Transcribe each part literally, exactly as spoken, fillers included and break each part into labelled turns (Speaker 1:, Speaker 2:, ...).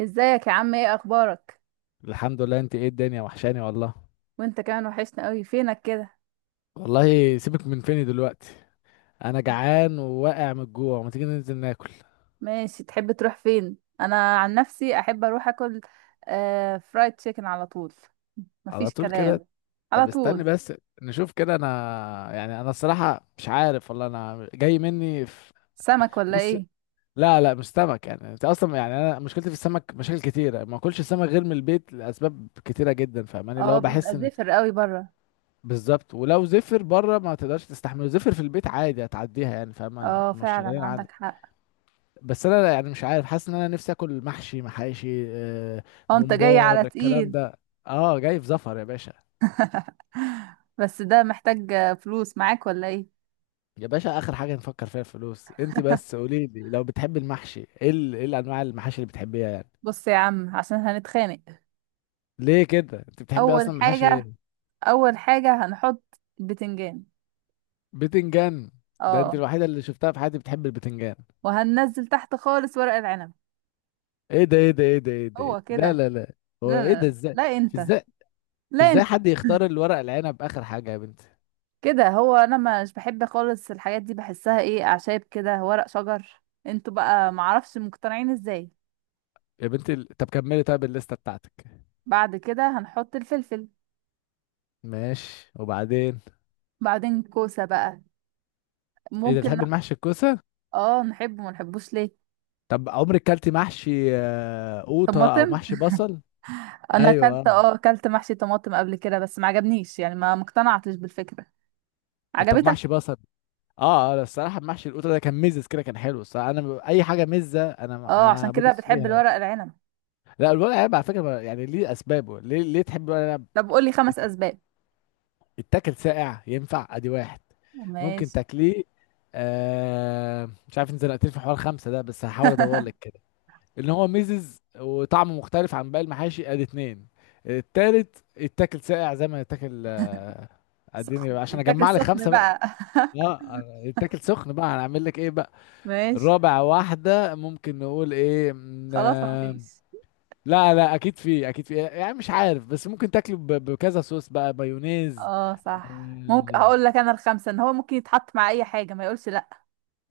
Speaker 1: ازيك يا عم، ايه اخبارك؟
Speaker 2: الحمد لله. انت ايه، الدنيا وحشاني والله.
Speaker 1: وانت كمان وحشنا قوي، فينك كده؟
Speaker 2: والله سيبك من فيني دلوقتي. انا جعان وواقع من الجوع، ما تيجي ننزل ناكل.
Speaker 1: ماشي، تحب تروح فين؟ انا عن نفسي احب اروح اكل. آه، فرايد تشيكن على طول.
Speaker 2: على
Speaker 1: مفيش
Speaker 2: طول كده.
Speaker 1: كلام. على
Speaker 2: طب استني
Speaker 1: طول.
Speaker 2: بس. نشوف كده انا. يعني انا الصراحة مش عارف والله، انا جاي مني في...
Speaker 1: سمك ولا
Speaker 2: بص.
Speaker 1: ايه؟
Speaker 2: لا لا مش سمك. يعني انت اصلا، يعني انا مشكلتي في السمك مشاكل كتيرة، ما اكلش سمك غير من البيت لاسباب كتيرة جدا، فاهماني، اللي
Speaker 1: اه،
Speaker 2: هو بحس
Speaker 1: بيبقى
Speaker 2: ان...
Speaker 1: زفر قوي بره.
Speaker 2: بالظبط، ولو زفر بره ما تقدرش تستحمله، زفر في البيت عادي هتعديها يعني، فاهمة،
Speaker 1: اه
Speaker 2: مش
Speaker 1: فعلا
Speaker 2: شغالين عندي.
Speaker 1: عندك حق.
Speaker 2: بس انا يعني مش عارف، حاسس ان انا نفسي اكل محشي محاشي آه،
Speaker 1: اه انت جاي
Speaker 2: ممبار
Speaker 1: على
Speaker 2: الكلام
Speaker 1: تقيل.
Speaker 2: ده. اه جاي في زفر يا باشا.
Speaker 1: بس ده محتاج آه، فلوس معاك ولا ايه؟
Speaker 2: يا باشا، اخر حاجه نفكر فيها الفلوس، انت بس قولي لي لو بتحبي المحشي، ايه ال- ايه الانواع المحاشي اللي بتحبيها يعني.
Speaker 1: بص يا عم عشان هنتخانق.
Speaker 2: ليه كده؟ انت بتحبي
Speaker 1: اول
Speaker 2: اصلا محاشي
Speaker 1: حاجة
Speaker 2: ايه؟
Speaker 1: اول حاجة هنحط البتنجان.
Speaker 2: بتنجان. ده انت
Speaker 1: اه.
Speaker 2: الوحيده اللي شفتها في حياتي بتحب البتنجان.
Speaker 1: وهننزل تحت خالص ورق العنب.
Speaker 2: ايه ده ايه ده ايه ده ايه ده، إيه ده؟
Speaker 1: هو
Speaker 2: لا
Speaker 1: كده.
Speaker 2: لا لا. هو
Speaker 1: لا
Speaker 2: ايه ده
Speaker 1: لا
Speaker 2: ازاي؟
Speaker 1: لا، انت.
Speaker 2: ازاي؟
Speaker 1: لا
Speaker 2: ازاي
Speaker 1: انت.
Speaker 2: حد يختار الورق العنب اخر حاجه يا بنتي؟
Speaker 1: كده هو. انا مش بحب خالص الحاجات دي، بحسها ايه، اعشاب كده ورق شجر، انتوا بقى معرفش مقتنعين ازاي.
Speaker 2: يا بنتي ال- طب كملي طيب، الليسته بتاعتك.
Speaker 1: بعد كده هنحط الفلفل.
Speaker 2: ماشي، وبعدين؟
Speaker 1: بعدين كوسة بقى.
Speaker 2: ايه ده،
Speaker 1: ممكن
Speaker 2: بتحب
Speaker 1: نح-
Speaker 2: المحشي الكوسه؟
Speaker 1: اه نحبه، ما نحبوش ليه.
Speaker 2: طب عمرك كلتي محشي آه، قوطه او
Speaker 1: طماطم.
Speaker 2: محشي بصل؟
Speaker 1: انا
Speaker 2: ايوه
Speaker 1: اكلت
Speaker 2: آه.
Speaker 1: اه اكلت محشي طماطم قبل كده، بس ما عجبنيش، يعني ما مقتنعتش بالفكرة.
Speaker 2: طب
Speaker 1: عجبتك؟
Speaker 2: محشي بصل. اه اه الصراحه، محشي القوطه ده كان مزز كده، كان حلو الصراحه، انا ب- اي حاجه مزه انا
Speaker 1: اه عشان
Speaker 2: انا
Speaker 1: كده
Speaker 2: بدوس فيها
Speaker 1: بتحب
Speaker 2: يعني.
Speaker 1: الورق العنب.
Speaker 2: لا الورق عنب على فكره، ما- يعني ليه، اسبابه، ليه ليه تحب الورق عنب.
Speaker 1: طب قولي
Speaker 2: يت-
Speaker 1: خمس اسباب.
Speaker 2: يتاكل ساقع، ينفع، ادي واحد. ممكن
Speaker 1: ماشي.
Speaker 2: تاكليه. آه مش عارف، انت زنقتني في حوار خمسه ده، بس هحاول ادور لك. ان هو ميزز وطعمه مختلف عن باقي المحاشي، ادي اتنين. التالت يتاكل ساقع زي ما يتاكل آه، اديني
Speaker 1: سخن،
Speaker 2: بقى عشان
Speaker 1: اتاكل
Speaker 2: اجمع لك
Speaker 1: سخن
Speaker 2: خمسه بقى.
Speaker 1: بقى.
Speaker 2: اه أنا- يتاكل سخن بقى، هنعمل لك ايه بقى؟
Speaker 1: ماشي.
Speaker 2: الرابع واحده، ممكن نقول ايه مم،
Speaker 1: خلاص ما
Speaker 2: آه،
Speaker 1: فيش.
Speaker 2: لا لا اكيد في، اكيد في، يعني مش عارف بس ممكن تاكله ب- بكذا صوص بقى، مايونيز.
Speaker 1: اه صح، ممكن
Speaker 2: آه،
Speaker 1: هقول لك انا الخمسه، ان هو ممكن يتحط مع اي حاجه ما يقولش لا.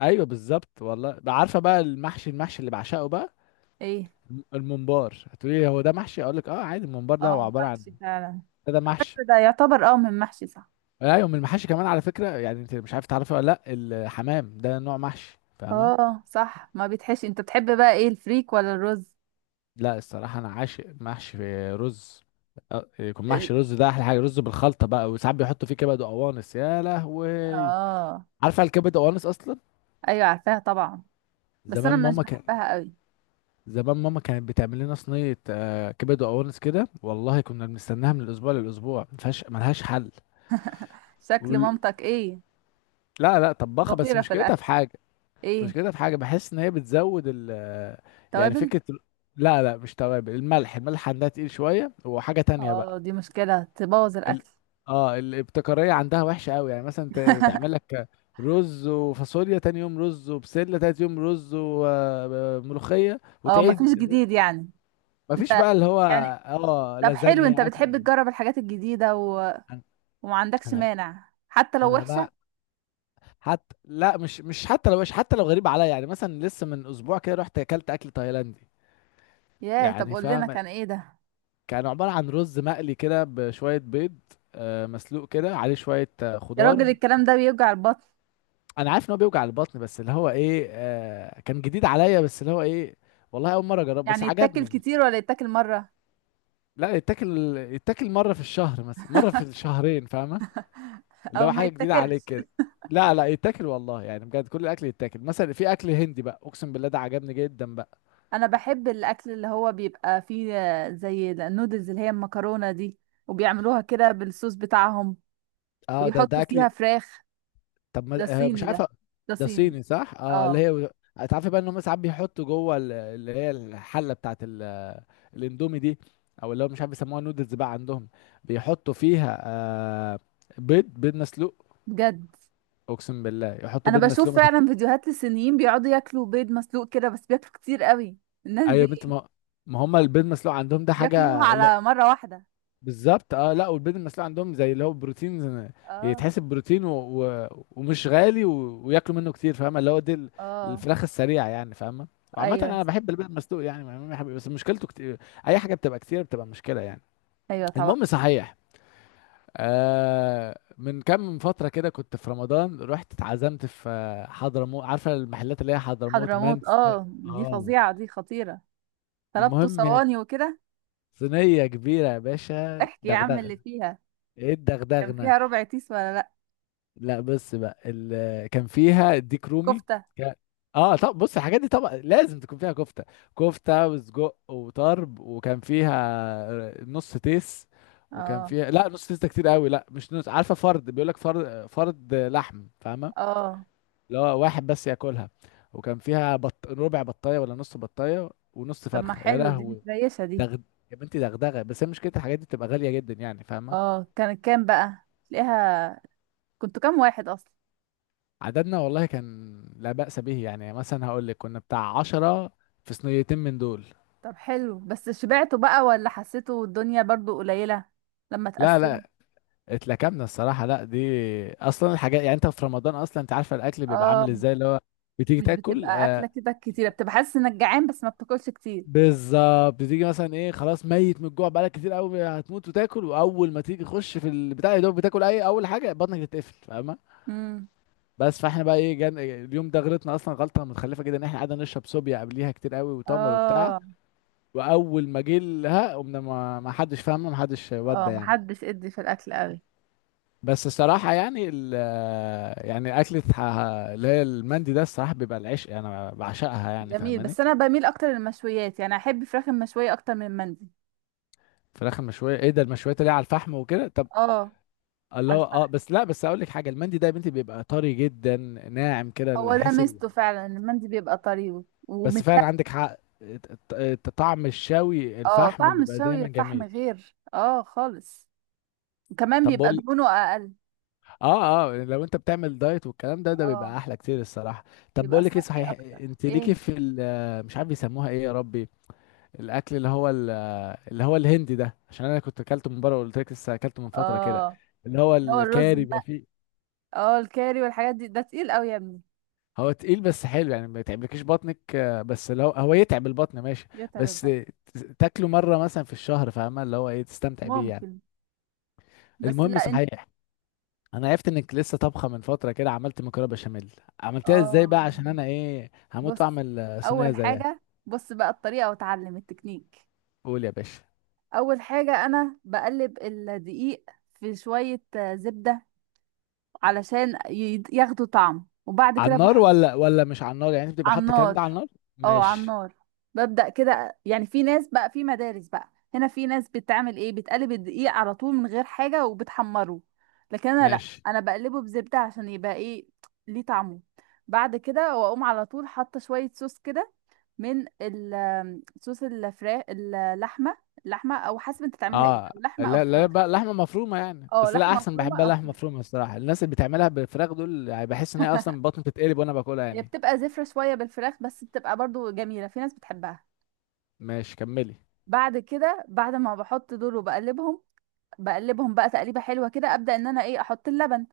Speaker 2: ايوه بالظبط والله. بقى عارفه بقى المحشي، المحشي اللي بعشقه بقى.
Speaker 1: ايه؟
Speaker 2: الم- الممبار، هتقولي هو ده محشي؟ اقول لك اه عادي، الممبار ده هو
Speaker 1: اه
Speaker 2: عباره عن...
Speaker 1: محشي فعلا.
Speaker 2: ده, ده محشي.
Speaker 1: حتى ده يعتبر اه من محشي صح.
Speaker 2: ايوه من المحاشي كمان على فكره، يعني انت مش عارف تعرفي ولا لا، الحمام ده نوع محشي فاهمه.
Speaker 1: اه صح، ما بيتحشي. انت بتحب بقى ايه، الفريك ولا الرز؟
Speaker 2: لا الصراحه انا عاشق محشي رز. أه، يكون
Speaker 1: ال...
Speaker 2: محشي رز ده احلى حاجه، رز بالخلطه بقى، وساعات بيحطوا فيه كبد وقوانص، يا لهوي.
Speaker 1: اه.
Speaker 2: عارفه الكبد وقوانص اصلا؟
Speaker 1: ايوه عارفاها طبعا. بس
Speaker 2: زمان
Speaker 1: انا مش
Speaker 2: ماما كان...
Speaker 1: بحبها قوي.
Speaker 2: زمان ماما كانت بتعمل لنا صينيه آه، كبد وقوانص كده والله، كنا بنستناها من الاسبوع للاسبوع، ما فيهاش ملهاش حل.
Speaker 1: شكل
Speaker 2: وال...
Speaker 1: مامتك ايه؟
Speaker 2: لا لا طباخه، بس
Speaker 1: خطيره في
Speaker 2: مشكلتها في
Speaker 1: الاكل.
Speaker 2: حاجه. مش
Speaker 1: ايه؟
Speaker 2: كده، في حاجة بحس ان هي بتزود ال... يعني
Speaker 1: توابل.
Speaker 2: فكرة ال- لا لا مش توابل، الملح، الملح عندها تقيل شوية، وحاجة تانية بقى.
Speaker 1: اه دي مشكله، تبوظ
Speaker 2: ال...
Speaker 1: الاكل.
Speaker 2: اه الابتكارية عندها وحشة قوي، يعني مثلا ت- تعمل لك رز وفاصوليا، تاني يوم رز وبسلة، تالت يوم رز وملوخية
Speaker 1: اه مفيش
Speaker 2: وتعيد.
Speaker 1: جديد يعني.
Speaker 2: مفيش
Speaker 1: انت
Speaker 2: بقى اللي هو...
Speaker 1: يعني.
Speaker 2: اه
Speaker 1: طب حلو، انت
Speaker 2: لازانيا اكل.
Speaker 1: بتحب تجرب الحاجات الجديده وما
Speaker 2: انا
Speaker 1: عندكش
Speaker 2: انا
Speaker 1: مانع حتى لو
Speaker 2: أنا
Speaker 1: وحشة.
Speaker 2: بقى، حتى لا، مش مش حتى لو مش حتى لو غريب عليا، يعني مثلا لسه من اسبوع كده رحت اكلت اكل تايلاندي.
Speaker 1: ياه، طب
Speaker 2: يعني
Speaker 1: قول لنا
Speaker 2: فاهم؟
Speaker 1: كان ايه ده.
Speaker 2: كان عبارة عن رز مقلي كده بشوية بيض آه، مسلوق كده، عليه شوية آه،
Speaker 1: يا راجل
Speaker 2: خضار.
Speaker 1: الكلام ده بيوجع البطن.
Speaker 2: أنا عارف إن هو بيوجع البطن، بس اللي هو إيه آه، كان جديد عليا، بس اللي هو إيه، والله أول مرة أجرب، بس
Speaker 1: يعني يتاكل
Speaker 2: عجبني.
Speaker 1: كتير ولا يتاكل مرة؟
Speaker 2: لا يتاكل يتاكل مرة في الشهر مثلا، مرة في الشهرين، فاهمة. اللي
Speaker 1: او
Speaker 2: هو
Speaker 1: ما
Speaker 2: حاجة جديدة عليك
Speaker 1: يتاكلش.
Speaker 2: كده. لا لا يتاكل والله يعني، بجد كل الأكل يتاكل، مثلا في أكل هندي بقى، أقسم بالله ده عجبني جدا بقى.
Speaker 1: انا بحب الاكل اللي هو بيبقى فيه آه، زي النودلز، اللي هي المكرونة دي، وبيعملوها كده بالصوص بتاعهم،
Speaker 2: اه ده
Speaker 1: ويحطوا
Speaker 2: ده
Speaker 1: فيها
Speaker 2: أكل.
Speaker 1: فراخ.
Speaker 2: طب
Speaker 1: ده
Speaker 2: ما آه، مش
Speaker 1: صيني ده.
Speaker 2: عارفه.
Speaker 1: ده
Speaker 2: ده
Speaker 1: صيني.
Speaker 2: صيني صح، اه اللي
Speaker 1: اه.
Speaker 2: هي... تعرفي بقى ان هم ساعات بيحطوا جوه ال- اللي هي الحله بتاعت ال- الاندومي دي، او اللي هو مش عارف يسموها نودلز بقى عندهم، بيحطوا فيها آه بيض، بيض مسلوق.
Speaker 1: بجد؟
Speaker 2: اقسم بالله يحطوا
Speaker 1: انا
Speaker 2: بيض مسلوق
Speaker 1: بشوف
Speaker 2: ما
Speaker 1: فعلا
Speaker 2: تف-
Speaker 1: فيديوهات للصينيين بيقعدوا ياكلوا بيض مسلوق كده، بس بياكلوا كتير قوي الناس
Speaker 2: ايوه يا بنت
Speaker 1: دي.
Speaker 2: ما، ما هم البيض مسلوق عندهم ده
Speaker 1: بياكلوها
Speaker 2: حاجه اللي...
Speaker 1: على مرة واحدة.
Speaker 2: بالظبط اه. لا والبيض المسلوق عندهم زي اللي هو بروتين زي-
Speaker 1: اه.
Speaker 2: يتحسب بروتين و... و... ومش غالي و... وياكلوا منه كتير فاهمه، اللي هو دي ال-
Speaker 1: اه.
Speaker 2: الفراخ السريعه يعني فاهمه. وعامه
Speaker 1: ايوه.
Speaker 2: انا بحب البيض المسلوق يعني ما- ما بحب- بس مشكلته كتير. اي حاجه بتبقى كتير بتبقى مشكله يعني.
Speaker 1: ايوه طبعا.
Speaker 2: المهم صحيح، آه من كام فتره كده كنت في رمضان، رحت اتعزمت في آه، حضرموت. عارفه المحلات اللي هي حضرموت
Speaker 1: حضرموت،
Speaker 2: مانس.
Speaker 1: اه دي
Speaker 2: اه
Speaker 1: فظيعه، دي خطيره. طلبته
Speaker 2: المهم،
Speaker 1: صواني وكده.
Speaker 2: صينيه كبيره يا باشا،
Speaker 1: احكي يا عم
Speaker 2: دغدغه.
Speaker 1: اللي فيها.
Speaker 2: ايه
Speaker 1: كان
Speaker 2: الدغدغه؟
Speaker 1: فيها ربع تيس ولا لا؟
Speaker 2: لا بس بقى ال... كان فيها ديك رومي.
Speaker 1: كفته.
Speaker 2: كان- اه طب بص، الحاجات دي طبعا لازم تكون فيها كفته، كفته وسجق وطرب، وكان فيها نص تيس. وكان
Speaker 1: اه.
Speaker 2: فيها لا، نص تيس ده كتير قوي، لا مش نص، عارفه، فرد، بيقول لك فرد، فرد لحم فاهمه،
Speaker 1: اه.
Speaker 2: اللي هو واحد بس ياكلها. وكان فيها بط... ربع بطايه ولا نص بطايه ونص
Speaker 1: طب ما
Speaker 2: فرخه، يا
Speaker 1: حلو، دي
Speaker 2: لهوي.
Speaker 1: متريشه دي.
Speaker 2: دغد... يا بنتي دغدغه، بس هي مشكله الحاجات دي بتبقى غاليه جدا يعني فاهمه.
Speaker 1: اه كانت كام بقى تلاقيها؟ كنتوا كام واحد اصلا؟
Speaker 2: عددنا والله كان لا بأس به، يعني مثلا هقول لك كنا بتاع عشرة، في صينيتين من دول.
Speaker 1: طب حلو، بس شبعتوا بقى ولا حسيتوا الدنيا برضو قليله لما
Speaker 2: لا
Speaker 1: تقسم؟
Speaker 2: لا اتلكمنا الصراحة، لا دي أصلا الحاجات، يعني أنت في رمضان أصلا أنت عارفة الأكل بيبقى
Speaker 1: اه
Speaker 2: عامل إزاي اللي هو بتيجي
Speaker 1: مش
Speaker 2: تاكل
Speaker 1: بتبقى
Speaker 2: آه
Speaker 1: اكله كده كتيره، بتبقى حاسس انك جعان بس ما بتاكلش كتير.
Speaker 2: بالظبط، بتيجي مثلا إيه، خلاص ميت من الجوع بقالك كتير قوي، هتموت، وتاكل، وأول ما تيجي تخش في البتاع، يا دوب بتاكل أي أول حاجة بطنك تتقفل فاهمة.
Speaker 1: امم.
Speaker 2: بس فاحنا بقى ايه، جان اليوم ده غلطنا اصلا غلطه متخلفه جدا ان احنا قعدنا نشرب صوبيا قبليها كتير قوي، وتمر وبتاع.
Speaker 1: اه.
Speaker 2: واول ما جه لها قمنا ما ما حدش فاهمه، ما حدش
Speaker 1: اه
Speaker 2: ودى يعني.
Speaker 1: محدش ادي في الاكل قوي.
Speaker 2: بس الصراحه يعني ال... يعني اكله ح- اللي هي المندي ده الصراحه بيبقى العشق يعني، انا بعشقها يعني
Speaker 1: جميل.
Speaker 2: فاهماني.
Speaker 1: بس انا بميل اكتر للمشويات، يعني احب فراخ المشويه اكتر من المندي.
Speaker 2: فراخ المشويه ايه ده، المشويات اللي هي على الفحم وكده؟ طب
Speaker 1: اه على
Speaker 2: الله، اه
Speaker 1: الفحم.
Speaker 2: بس لا بس اقول لك حاجه، المندي ده يا بنتي بيبقى طري جدا، ناعم كده،
Speaker 1: هو
Speaker 2: اللي
Speaker 1: ده
Speaker 2: حس ال...
Speaker 1: ميزته فعلا، المندي بيبقى طري
Speaker 2: بس
Speaker 1: ومت.
Speaker 2: فعلا عندك حق، الت- الت- طعم الشوي
Speaker 1: اه
Speaker 2: الفحم
Speaker 1: طعم
Speaker 2: بيبقى
Speaker 1: الشوي
Speaker 2: دايما
Speaker 1: فحم
Speaker 2: جميل.
Speaker 1: غير اه خالص. وكمان
Speaker 2: طب
Speaker 1: بيبقى
Speaker 2: بقول،
Speaker 1: دهونه اقل.
Speaker 2: اه اه لو انت بتعمل دايت والكلام ده، ده
Speaker 1: اه
Speaker 2: بيبقى احلى كتير الصراحه. طب
Speaker 1: بيبقى
Speaker 2: بقول لك ايه
Speaker 1: صحي
Speaker 2: صحيح،
Speaker 1: اكتر.
Speaker 2: انت ليكي
Speaker 1: ايه؟
Speaker 2: في ال- مش عارف بيسموها ايه يا ربي، الاكل اللي هو ال- اللي هو الهندي ده، عشان انا كنت اكلته من بره وقلت لك لسه اكلته من فتره كده،
Speaker 1: اه
Speaker 2: اللي هو
Speaker 1: اللي هو الرز
Speaker 2: الكاري
Speaker 1: الم-
Speaker 2: بيبقى فيه.
Speaker 1: اه الكاري والحاجات دي، ده تقيل قوي يا ابني.
Speaker 2: هو تقيل بس حلو يعني، ما يتعبلكيش بطنك آه، بس لو هو يتعب البطن ماشي، بس
Speaker 1: يتعبها.
Speaker 2: ت- تاكله مره مثلا في الشهر فاهمه اللي هو ايه، تستمتع بيه يعني.
Speaker 1: ممكن. بس
Speaker 2: المهم
Speaker 1: لا انت.
Speaker 2: صحيح، انا عرفت انك لسه طبخه من فتره كده عملت مكرونه بشاميل. عملتها ازاي
Speaker 1: اه
Speaker 2: بقى عشان انا ايه، هموت
Speaker 1: بص.
Speaker 2: واعمل آه، صينيه
Speaker 1: اول
Speaker 2: زيها.
Speaker 1: حاجه بص بقى الطريقه واتعلم التكنيك.
Speaker 2: قول يا باشا.
Speaker 1: اول حاجة انا بقلب الدقيق في شوية آه، زبدة، علشان ي- ياخدوا طعم. وبعد
Speaker 2: على
Speaker 1: كده
Speaker 2: النار ولا ولا مش على النار، يعني انت بتبقى
Speaker 1: على
Speaker 2: حاطه الكلام
Speaker 1: النار.
Speaker 2: ده على النار؟
Speaker 1: اه على
Speaker 2: ماشي.
Speaker 1: النار. ببدأ كده، يعني في ناس بقى، في مدارس بقى هنا، في ناس بتعمل ايه، بتقلب الدقيق على طول من غير حاجة وبتحمره. لكن انا لا.
Speaker 2: ماشي.
Speaker 1: انا بقلبه بزبدة عشان يبقى ايه، ليه طعمه. بعد كده واقوم على طول حاطة شوية صوص كده من ال- صوص الفراخ، اللحمة. اللحمة او حسب انت تعملها ايه،
Speaker 2: اه
Speaker 1: لو لحمة او
Speaker 2: لا لا
Speaker 1: فراخ.
Speaker 2: بقى لحمه مفرومه يعني،
Speaker 1: اه
Speaker 2: بس لا
Speaker 1: لحمة
Speaker 2: احسن
Speaker 1: مفرومة
Speaker 2: بحبها
Speaker 1: او
Speaker 2: لحمه
Speaker 1: فراخ.
Speaker 2: مفرومه الصراحه، الناس اللي بتعملها بالفراخ دول يعني بحس ان هي اصلا بطني بتتقلب وانا باكلها
Speaker 1: هي
Speaker 2: يعني.
Speaker 1: بتبقى زفرة شوية بالفراخ، بس بتبقى برضو جميلة، في ناس بتحبها.
Speaker 2: ماشي كملي.
Speaker 1: بعد كده، بعد ما بحط دول وبقلبهم، بقلبهم بقى تقليبه حلوه كده، ابدا ان انا ايه، احط اللبن.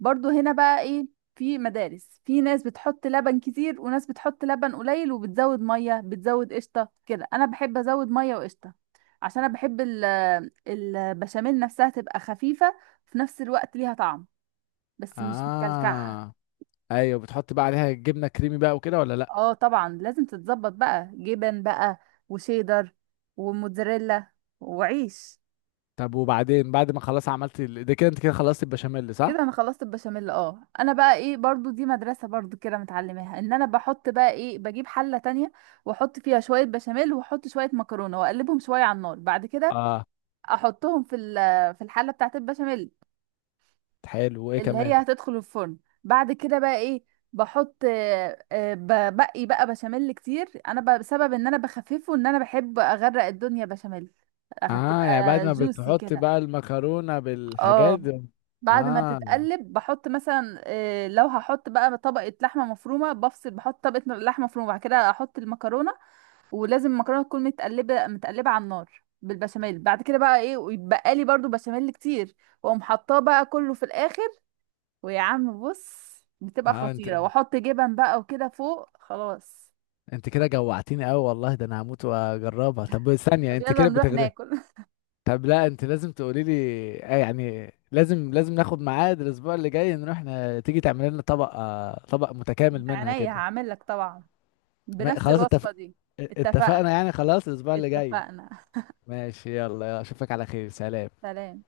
Speaker 1: برضو هنا بقى ايه، في مدارس، في ناس بتحط لبن كتير وناس بتحط لبن قليل، وبتزود ميه، بتزود قشطه كده. انا بحب ازود ميه وقشطه عشان انا بحب ال- البشاميل نفسها تبقى خفيفه، في نفس الوقت ليها طعم، بس مش مكلكعه.
Speaker 2: اه ايوه، بتحط بقى عليها جبنه كريمي بقى وكده ولا لا؟
Speaker 1: اه طبعا لازم تتظبط بقى، جبن بقى، وشيدر، وموتزاريلا، وعيش.
Speaker 2: طب وبعدين، بعد ما خلاص عملت ال- ده كده انت كده خلصت البشاميل
Speaker 1: كده
Speaker 2: صح.
Speaker 1: انا خلصت البشاميل. اه انا بقى ايه، برضو دي مدرسة برضو كده متعلماها، ان انا بحط بقى ايه، بجيب حلة تانية واحط فيها شوية بشاميل واحط شوية مكرونة واقلبهم شوية على النار، بعد كده
Speaker 2: اه
Speaker 1: احطهم في ال- في الحلة بتاعت البشاميل
Speaker 2: حلو، وايه
Speaker 1: اللي هي
Speaker 2: كمان؟
Speaker 1: هتدخل الفرن. بعد كده بقى ايه، بحط آه، آه، ببقي بقى بشاميل كتير انا بقى، بسبب ان انا بخففه، ان انا بحب اغرق الدنيا بشاميل،
Speaker 2: اه يعني بعد
Speaker 1: هتبقى
Speaker 2: ما
Speaker 1: جوسي
Speaker 2: بتحط
Speaker 1: كده.
Speaker 2: بقى المكرونة بالحاجات
Speaker 1: اه
Speaker 2: دي.
Speaker 1: بعد ما
Speaker 2: اه
Speaker 1: تتقلب بحط مثلا آه، لو هحط بقى طبقة لحمة مفرومة بفصل، بحط طبقة لحمة مفرومة بعد كده احط المكرونة. ولازم المكرونة تكون متقلبة متقلبة على النار بالبشاميل. بعد كده بقى ايه، ويتبقى لي برضو بشاميل كتير، واقوم حطاه بقى كله في الاخر. ويا عم بص، بتبقى
Speaker 2: اه انت
Speaker 1: خطيرة، واحط جبن بقى وكده فوق خلاص.
Speaker 2: انت كده جوعتيني قوي والله، ده انا هموت واجربها، طب ثانية
Speaker 1: طب
Speaker 2: انت
Speaker 1: يلا
Speaker 2: كده
Speaker 1: نروح
Speaker 2: بتغرف.
Speaker 1: ناكل.
Speaker 2: طب لا انت لازم تقولي لي آه يعني لازم لازم ناخد ميعاد الاسبوع اللي جاي، نروح ن... تيجي تعملي لنا طبق آه طبق
Speaker 1: من
Speaker 2: متكامل منها
Speaker 1: عينيا
Speaker 2: كده.
Speaker 1: هعمل لك طبعا،
Speaker 2: ما...
Speaker 1: بنفس
Speaker 2: خلاص
Speaker 1: الوصفة
Speaker 2: اتفق...
Speaker 1: دي. اتفقنا.
Speaker 2: اتفقنا يعني، خلاص الاسبوع اللي جاي.
Speaker 1: اتفقنا.
Speaker 2: ماشي، يلا يلا، اشوفك على خير، سلام.
Speaker 1: سلام.